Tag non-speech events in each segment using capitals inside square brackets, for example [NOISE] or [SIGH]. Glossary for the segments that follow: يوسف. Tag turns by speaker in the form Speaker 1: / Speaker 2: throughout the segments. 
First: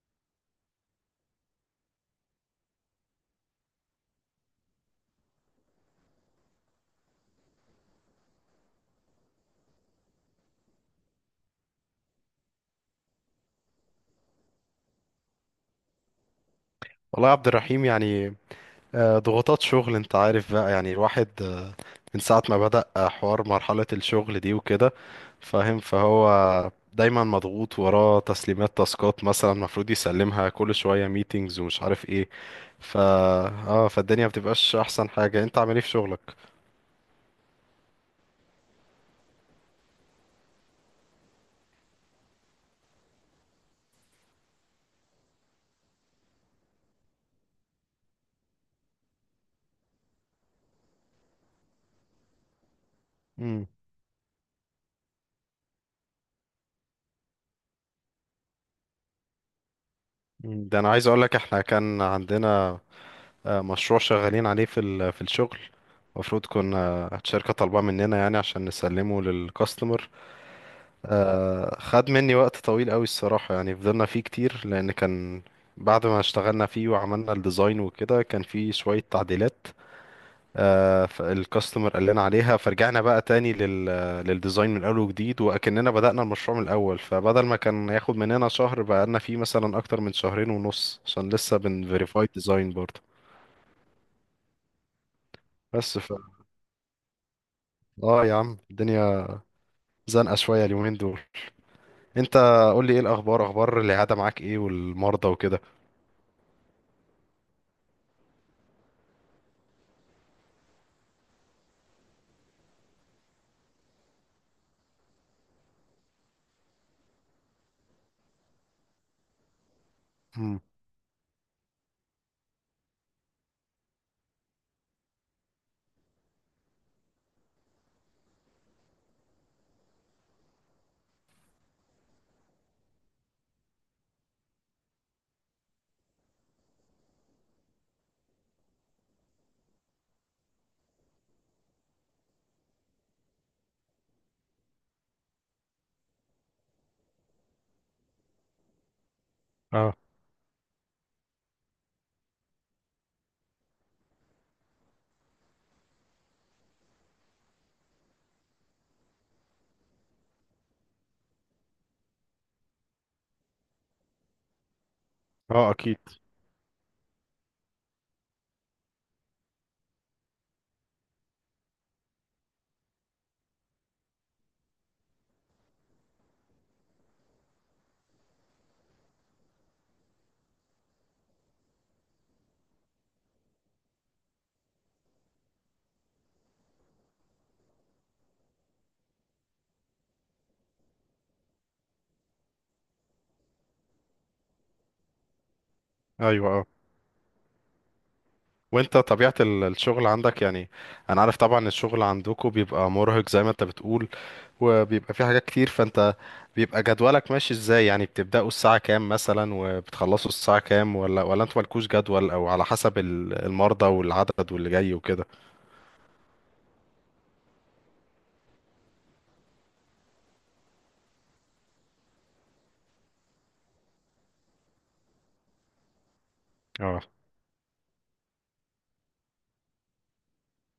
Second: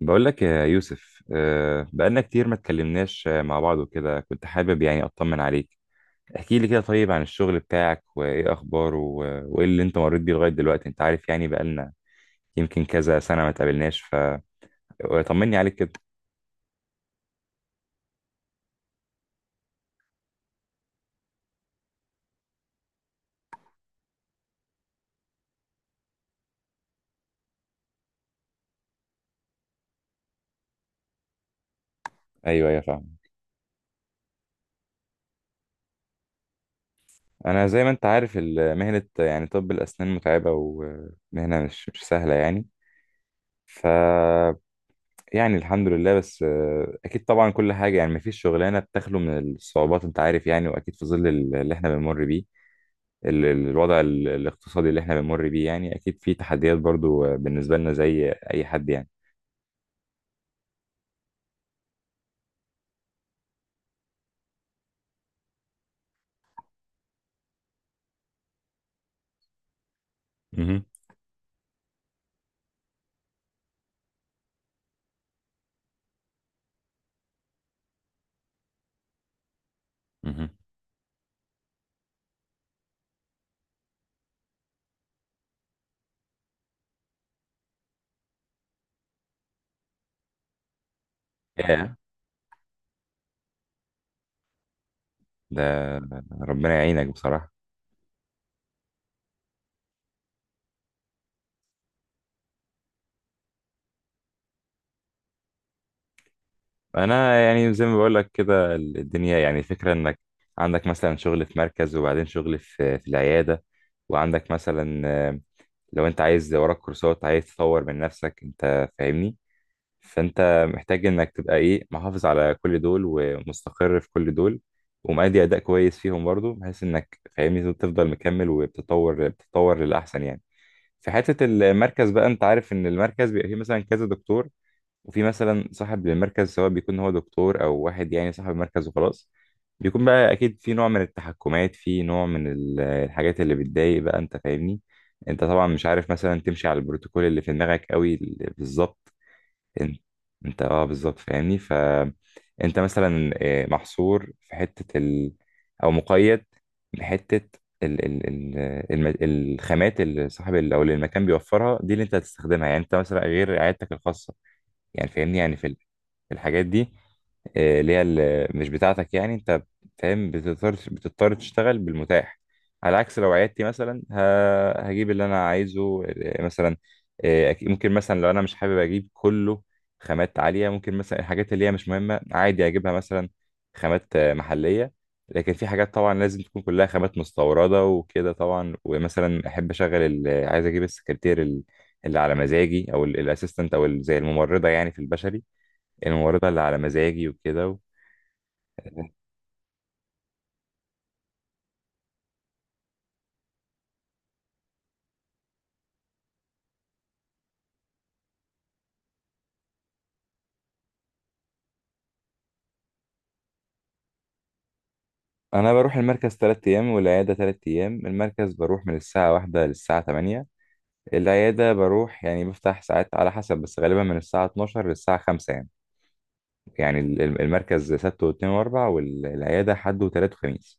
Speaker 1: بقول لك يا يوسف، آه، بقالنا كتير ما اتكلمناش، مع بعض وكده كنت حابب يعني اطمن عليك. احكي لي كده طيب عن الشغل بتاعك وايه اخباره وايه اللي انت مريت بيه لغاية دلوقتي. انت عارف، يعني بقالنا يمكن كذا سنة ما اتقابلناش، فطمني عليك كده.
Speaker 2: والله يا عبد الرحيم، يعني ضغوطات شغل. انت عارف بقى يعني، الواحد من ساعة ما بدأ حوار مرحلة الشغل دي وكده، فاهم؟ فهو دايما مضغوط وراه تسليمات، تاسكات مثلا المفروض يسلمها كل شوية، ميتينجز ومش عارف ايه.
Speaker 1: ايوه، ايوه،
Speaker 2: فا
Speaker 1: فاهم.
Speaker 2: اه فالدنيا بتبقاش احسن حاجة. انت عامل ايه في شغلك؟
Speaker 1: انا زي ما انت عارف، مهنة يعني طب الاسنان متعبة، ومهنة مش سهلة يعني. ف يعني الحمد لله، بس اكيد طبعا كل حاجه، يعني مفيش شغلانه بتخلو من الصعوبات، انت عارف يعني. واكيد في ظل اللي احنا بنمر بيه،
Speaker 2: امم
Speaker 1: الوضع الاقتصادي اللي احنا بنمر بيه، يعني اكيد في تحديات برضو، بالنسبة لنا زي اي حد يعني.
Speaker 2: ده انا عايز اقولك، احنا كان عندنا مشروع شغالين عليه في في الشغل. المفروض كنا الشركة طالباه مننا، يعني عشان نسلمه للكاستمر.
Speaker 1: مهم.
Speaker 2: خد مني وقت طويل قوي الصراحة، يعني فضلنا فيه كتير، لأن كان بعد ما اشتغلنا فيه وعملنا الديزاين وكده، كان فيه شوية تعديلات
Speaker 1: مهم.
Speaker 2: فالكاستمر قال لنا عليها. فرجعنا بقى تاني للديزاين من أول وجديد، وأكننا بدأنا المشروع من الأول. فبدل ما كان ياخد مننا شهر، بقالنا فيه مثلا أكتر من شهرين ونص، عشان لسه
Speaker 1: ياه.
Speaker 2: بنفيريفاي ديزاين برضه.
Speaker 1: ده
Speaker 2: بس ف
Speaker 1: ربنا يعينك بصراحة.
Speaker 2: اه يا عم، الدنيا زنقة شوية اليومين دول. انت، قول لي ايه الأخبار؟ أخبار العيادة معاك ايه والمرضى وكده؟
Speaker 1: أنا يعني زي ما بقولك كده، الدنيا، يعني الفكرة إنك عندك مثلا شغل في مركز، وبعدين شغل في العيادة، وعندك مثلا لو أنت عايز وراك كورسات، عايز تطور من نفسك، أنت فاهمني.
Speaker 2: مم.
Speaker 1: فانت محتاج انك تبقى ايه، محافظ على كل دول ومستقر في كل دول، ومأدي اداء كويس فيهم برضو، بحيث انك فاهمني تفضل مكمل وبتطور، بتطور للاحسن يعني. في حته المركز بقى، انت عارف ان المركز بيبقى فيه مثلا كذا دكتور، وفي مثلا صاحب للمركز، سواء بيكون هو دكتور او واحد يعني صاحب المركز وخلاص، بيكون بقى اكيد في نوع من التحكمات، في نوع من الحاجات اللي بتضايق بقى، انت فاهمني. انت طبعا مش عارف مثلا تمشي على البروتوكول اللي في دماغك قوي بالظبط.
Speaker 2: اه،
Speaker 1: انت انت، اه، بالظبط، فاهمني. فانت مثلا محصور في حته او مقيد بحته، ال... ال... ال... الخامات اللي صاحب او اللي المكان بيوفرها دي، اللي انت هتستخدمها. يعني انت مثلا غير عيادتك الخاصه، يعني فاهمني، يعني
Speaker 2: اه، اكيد.
Speaker 1: في الحاجات دي، اللي هي مش بتاعتك، يعني انت فاهم، بتضطر تشتغل بالمتاح. على عكس لو عيادتي مثلا، هجيب اللي انا عايزه، مثلا، ممكن مثلا لو انا مش حابب اجيب كله خامات عالية، ممكن مثلا الحاجات اللي هي مش مهمة عادي اجيبها، مثلا خامات محلية. لكن في حاجات طبعا لازم تكون كلها خامات مستوردة وكده طبعا، ومثلا احب اشغل عايز اجيب السكرتير اللي على مزاجي، او الاسيستنت، او زي الممرضة يعني في البشري، الممرضة
Speaker 2: ايوه،
Speaker 1: اللي
Speaker 2: اه.
Speaker 1: على مزاجي وكده.
Speaker 2: وانت، طبيعة الشغل عندك يعني؟ انا عارف طبعا الشغل عندكم بيبقى مرهق زي ما انت بتقول، وبيبقى فيه حاجات كتير. فانت، بيبقى جدولك ماشي ازاي يعني؟ بتبدأوا الساعة كام مثلا وبتخلصوا الساعة كام؟ ولا انتوا مالكوش جدول، او على حسب المرضى والعدد واللي جاي وكده؟
Speaker 1: انا بروح المركز 3 ايام، والعياده 3 ايام. المركز بروح من الساعه واحدة للساعه تمانية، العياده بروح يعني بفتح ساعات على حسب، بس غالبا من الساعه 12 للساعه 5 يعني. يعني
Speaker 2: اه.
Speaker 1: المركز سبت واثنين واربع، والعياده حد وتلات وخميس.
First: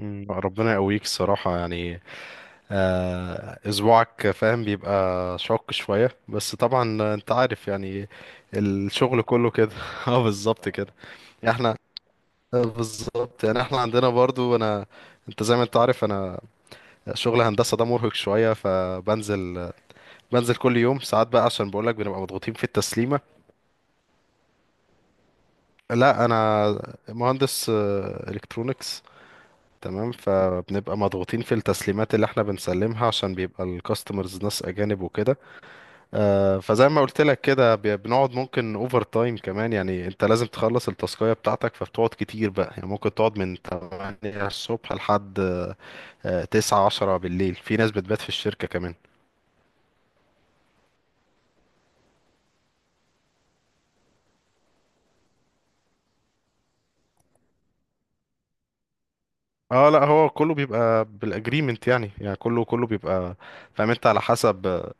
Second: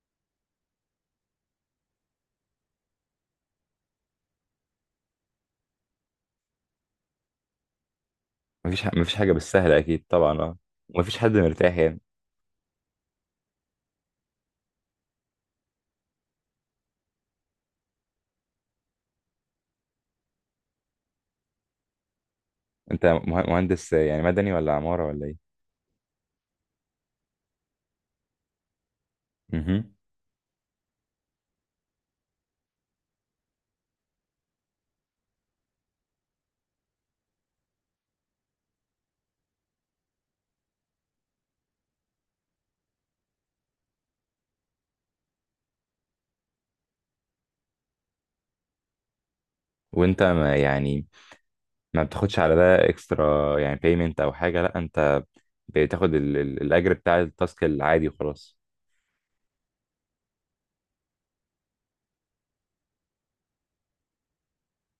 Speaker 2: ربنا يقويك الصراحة يعني. اسبوعك فاهم بيبقى شاق شوية، بس طبعا انت عارف يعني
Speaker 1: مفيش
Speaker 2: الشغل
Speaker 1: حاجه
Speaker 2: كله كده.
Speaker 1: بالسهله اكيد
Speaker 2: [LAUGHS] اه،
Speaker 1: طبعا، اه.
Speaker 2: بالظبط كده.
Speaker 1: ومفيش حد مرتاح
Speaker 2: احنا
Speaker 1: يعني.
Speaker 2: بالظبط، يعني احنا عندنا برضو. انا، انت زي ما انت عارف، انا شغل هندسة ده مرهق شوية، بنزل كل يوم ساعات بقى، عشان بقولك بنبقى مضغوطين في
Speaker 1: انت
Speaker 2: التسليمة.
Speaker 1: مهندس يعني، مدني ولا عماره ولا ايه؟
Speaker 2: لا، انا مهندس الكترونكس.
Speaker 1: مهم.
Speaker 2: تمام، فبنبقى مضغوطين في التسليمات اللي احنا بنسلمها، عشان بيبقى الكاستمرز ناس اجانب وكده. فزي ما قلت لك كده، بنقعد ممكن اوفر تايم كمان. يعني انت لازم تخلص التاسكية بتاعتك، فبتقعد كتير بقى، يعني ممكن تقعد من 8 الصبح لحد 9 10 بالليل. في ناس بتبات في الشركة كمان.
Speaker 1: وانت ما يعني، ما بتاخدش على ده اكسترا يعني، بيمنت او حاجه؟ لا انت بتاخد الاجر بتاع التاسك العادي وخلاص.
Speaker 2: اه لا، هو كله بيبقى بالاجريمنت، يعني كله بيبقى، فاهم انت، على حسب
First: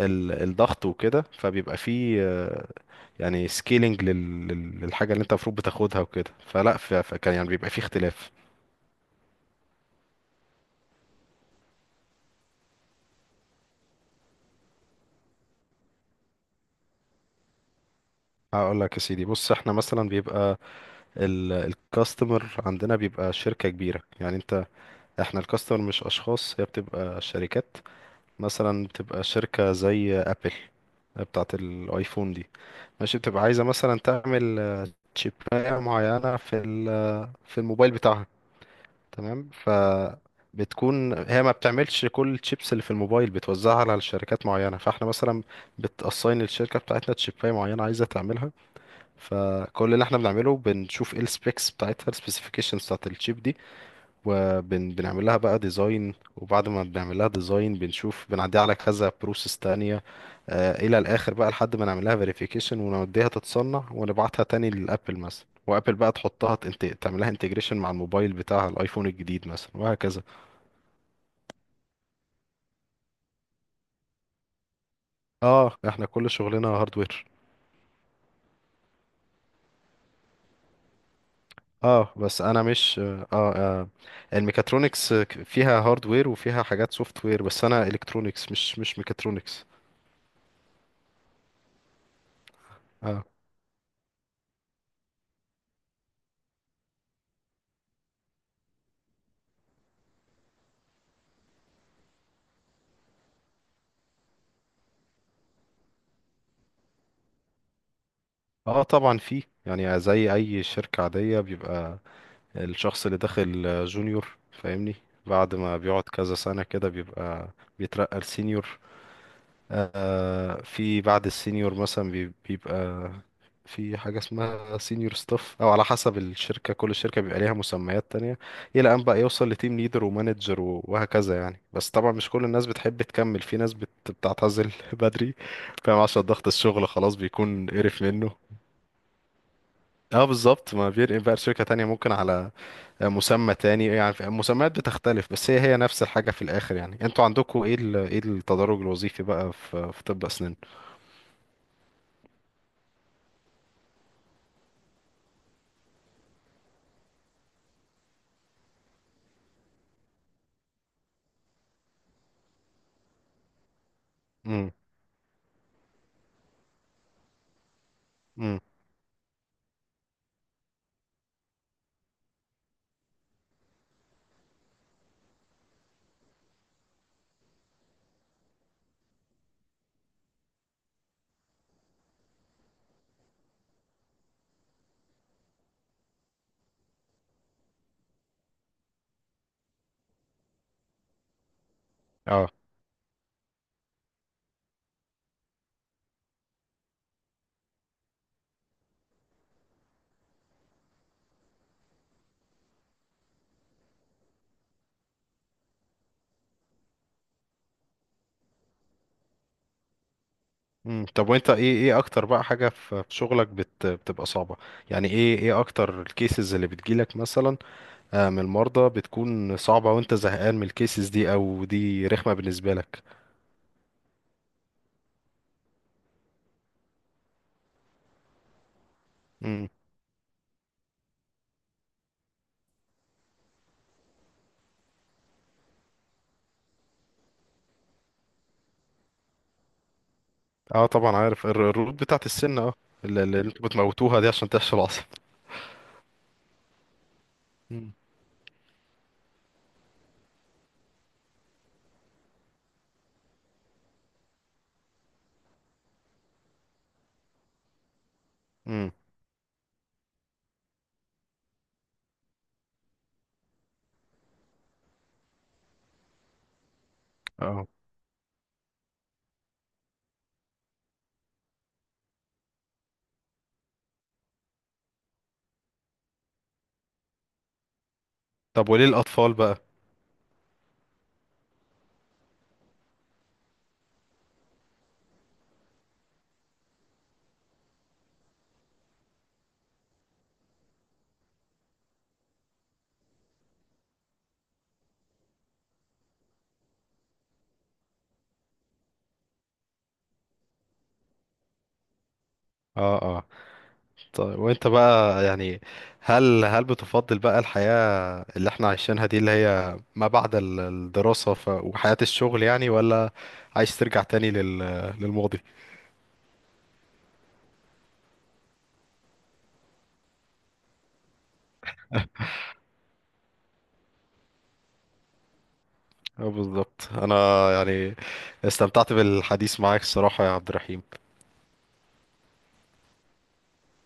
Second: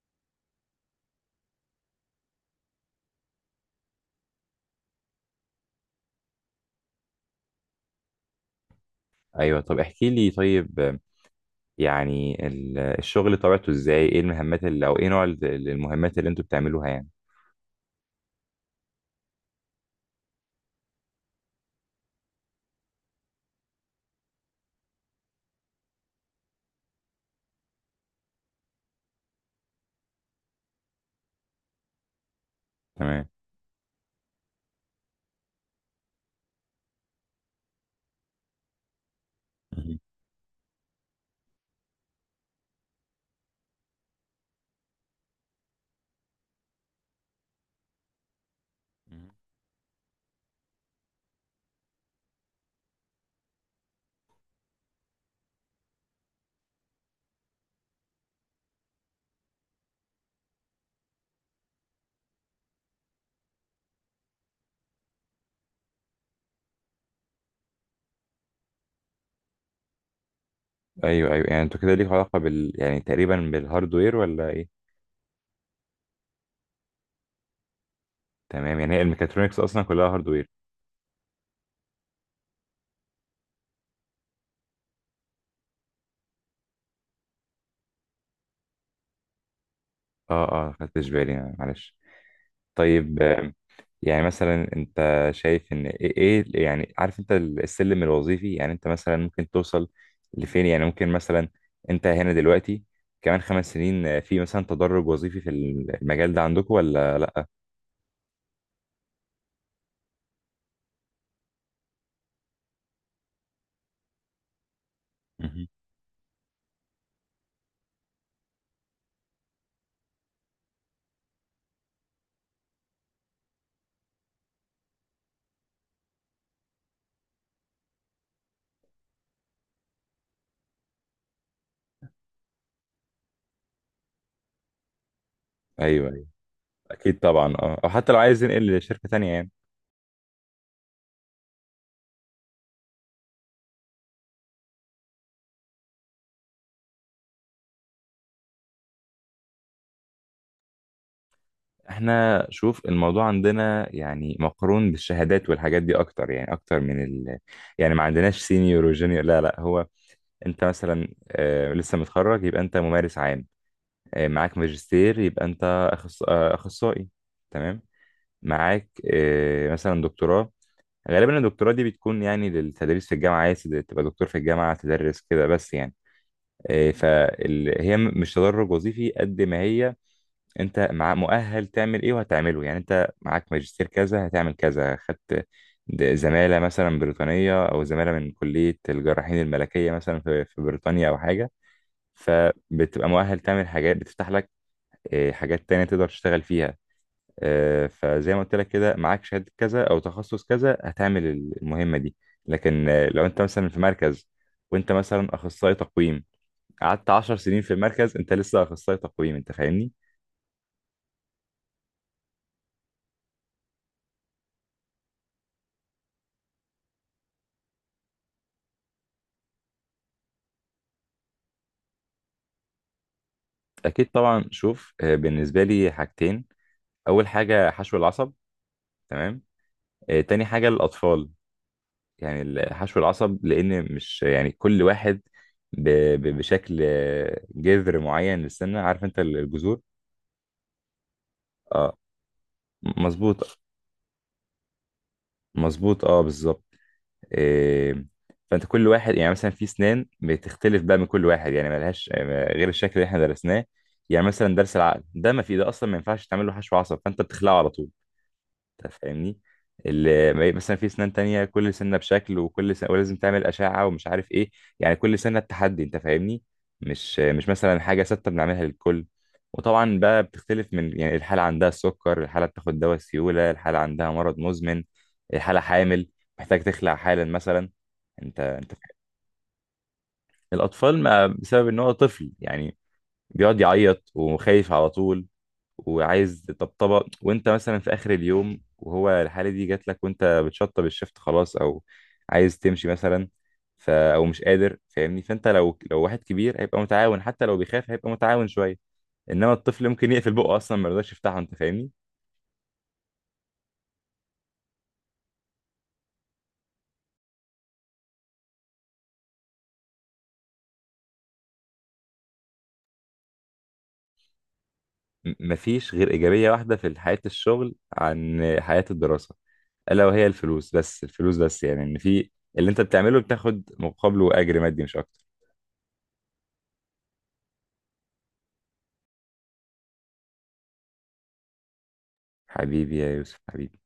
Speaker 2: الضغط وكده. فبيبقى فيه يعني سكيلينج للحاجة اللي انت المفروض بتاخدها وكده، فلا. فكان يعني بيبقى فيه اختلاف.
Speaker 1: ايوه، طب احكي لي طيب، يعني الشغل طبيعته ازاي، ايه المهمات اللي، او ايه نوع المهمات اللي انتوا بتعملوها يعني؟
Speaker 2: هقول لك يا سيدي. بص، احنا مثلا بيبقى الكاستمر عندنا بيبقى شركة كبيرة. يعني انت، احنا الكاستمر مش اشخاص، هي بتبقى شركات. مثلا بتبقى شركة زي ابل بتاعة الايفون دي. ماشي،
Speaker 1: تمام.
Speaker 2: بتبقى عايزة مثلا تعمل تشيباية معينة في في الموبايل بتاعها، تمام.
Speaker 1: مهم.
Speaker 2: بتكون هي ما بتعملش كل الشيبس اللي في الموبايل، بتوزعها على شركات معينة. فاحنا مثلا بتأساين الشركة بتاعتنا تشيباية معينة عايزة تعملها.
Speaker 1: مهم.
Speaker 2: فكل اللي احنا بنعمله، بنشوف ايه السبيكس بتاعتها، السبيسيفيكيشنز بتاعت الشيب. وبنعمل لها بقى ديزاين. وبعد ما بنعمل لها ديزاين، بنشوف بنعديها على كذا بروسيس تانية الى الاخر بقى، لحد ما نعمل لها فيريفيكيشن ونوديها تتصنع، ونبعتها تاني للابل مثلا. وابل بقى تحطها، تعملها انتجريشن مع الموبايل بتاع الايفون الجديد مثلا، وهكذا.
Speaker 1: ايوه، ايوه. يعني انتوا كده ليكوا علاقه بال، يعني تقريبا بالهاردوير ولا ايه؟
Speaker 2: اه، احنا كل شغلنا هاردوير.
Speaker 1: تمام، يعني هي الميكاترونكس اصلا كلها هاردوير.
Speaker 2: اه، بس انا مش الميكاترونكس فيها هاردوير وفيها حاجات سوفت وير، بس انا الكترونكس، مش ميكاترونكس.
Speaker 1: اه اه، خدتش بالي، معلش. طيب، يعني مثلا انت شايف ان ايه، يعني عارف انت السلم الوظيفي، يعني انت مثلا ممكن توصل لفين؟ يعني ممكن مثلا انت هنا دلوقتي، كمان 5 سنين، في مثلا تدرج وظيفي في المجال ده عندكم ولا لا؟
Speaker 2: اه طبعا فيه. يعني زي اي شركة عادية، بيبقى الشخص اللي داخل جونيور فاهمني، بعد
Speaker 1: مهم.
Speaker 2: ما بيقعد كذا سنة كده بيبقى بيترقى لسينيور. في بعد السينيور مثلا بيبقى في حاجة اسمها سينيور ستاف، او على حسب الشركة، كل شركة بيبقى ليها مسميات تانية، الى ان بقى يوصل لتيم ليدر ومانجر وهكذا يعني. بس طبعا مش كل الناس بتحب تكمل، في ناس بتعتزل [LAUGHS] بدري، فاهم،
Speaker 1: ايوه،
Speaker 2: عشان
Speaker 1: ايوه.
Speaker 2: ضغط الشغل خلاص
Speaker 1: اكيد طبعا
Speaker 2: بيكون
Speaker 1: اه، او
Speaker 2: قرف
Speaker 1: حتى لو
Speaker 2: منه.
Speaker 1: عايز ينقل لشركة تانية يعني.
Speaker 2: اه بالظبط، ما بيرقم بقى لشركة تانية، ممكن على مسمى تاني، يعني المسميات بتختلف، بس هي هي نفس الحاجة في الآخر. يعني انتوا عندكم ايه، ايه التدرج الوظيفي بقى في طب أسنان؟
Speaker 1: احنا شوف الموضوع عندنا يعني مقرون بالشهادات والحاجات دي اكتر، يعني اكتر من ال، يعني ما عندناش سينيور وجونيور، لا لا. هو انت مثلا لسه متخرج يبقى انت ممارس عام، معاك
Speaker 2: امم.
Speaker 1: ماجستير يبقى انت أخص... آه، اخصائي. تمام.
Speaker 2: امم.
Speaker 1: معاك مثلا دكتوراه، غالبا الدكتوراه دي بتكون يعني للتدريس في الجامعه، عايز تبقى دكتور في الجامعه تدرس كده بس يعني. فهي مش تدرج وظيفي قد ما هي انت مع مؤهل تعمل ايه وهتعمله، يعني انت معاك ماجستير كذا هتعمل كذا، خدت زماله مثلا بريطانيه، او زماله من كليه الجراحين الملكيه مثلا في بريطانيا او حاجه،
Speaker 2: اه.
Speaker 1: فبتبقى مؤهل تعمل حاجات بتفتح لك حاجات تانية تقدر تشتغل فيها. فزي ما قلت لك كده، معاك شهادة كذا أو تخصص كذا هتعمل المهمة دي. لكن لو أنت مثلا في مركز وأنت مثلا أخصائي تقويم، قعدت 10 سنين في المركز أنت لسه أخصائي تقويم، أنت فاهمني؟
Speaker 2: امم. طب وانت، ايه اكتر بقى حاجة في شغلك بتبقى صعبة؟ يعني، ايه اكتر الكيسز اللي بتجيلك مثلا من المرضى، بتكون صعبة، وانت زهقان من الكيسز دي، او دي رخمة بالنسبة لك؟
Speaker 1: أكيد طبعا. شوف بالنسبة لي حاجتين. أول حاجة حشو العصب. تمام.
Speaker 2: امم.
Speaker 1: تاني حاجة الأطفال. يعني الحشو العصب، لان مش يعني كل واحد ب... بشكل جذر معين للسنه، عارف انت الجذور.
Speaker 2: اه، طبعا عارف الروت
Speaker 1: اه،
Speaker 2: بتاعت السن، اه. اللي
Speaker 1: مظبوط.
Speaker 2: انتوا بتموتوها دي عشان تحشي العصب.
Speaker 1: مظبوط، اه، بالظبط. إيه... فانت كل واحد يعني مثلا في سنان بتختلف بقى من كل واحد، يعني ملهاش غير الشكل اللي احنا درسناه. يعني مثلا درس العقل ده ما في، ده اصلا ما ينفعش تعمل له حشو عصب، فانت بتخلعه على طول.
Speaker 2: امم.
Speaker 1: انت فاهمني. اللي مثلا في سنان تانية كل سنة بشكل، وكل سنة ولازم تعمل أشعة ومش عارف إيه، يعني كل سنة التحدي، أنت فاهمني. مش
Speaker 2: اه.
Speaker 1: مثلا حاجة ثابتة بنعملها للكل. وطبعا بقى بتختلف من، يعني الحالة عندها السكر، الحالة بتاخد دواء سيولة، الحالة عندها مرض مزمن، الحالة حامل، محتاج تخلع حالا مثلا. أنت
Speaker 2: طب
Speaker 1: أنت
Speaker 2: وليه
Speaker 1: فاهم.
Speaker 2: الأطفال بقى؟
Speaker 1: الأطفال ما بسبب إن هو طفل يعني، بيقعد يعيط وخايف على طول، وعايز طبطبه، وانت مثلا في اخر اليوم وهو الحاله دي جات لك، وانت بتشطب الشفت خلاص، او عايز تمشي مثلا، ف او مش قادر فاهمني. فانت لو واحد كبير هيبقى متعاون، حتى لو بيخاف هيبقى متعاون شويه، انما الطفل ممكن يقفل بقه اصلا ما يرضاش يفتحه. انت فاهمني.
Speaker 2: اه. اه، طيب وانت بقى يعني، هل بتفضل بقى الحياة اللي احنا عايشينها دي، اللي هي ما بعد الدراسة، وحياة الشغل يعني، ولا عايز ترجع تاني للماضي؟
Speaker 1: مفيش غير ايجابيه واحده في حياه الشغل عن حياه الدراسه، الا وهي الفلوس، بس الفلوس بس يعني، ان في اللي انت بتعمله بتاخد مقابله اجر مادي، مش اكتر.
Speaker 2: اه بالظبط. انا يعني استمتعت بالحديث معاك الصراحة يا عبد الرحيم.
Speaker 1: حبيبي يا يوسف، حبيبي.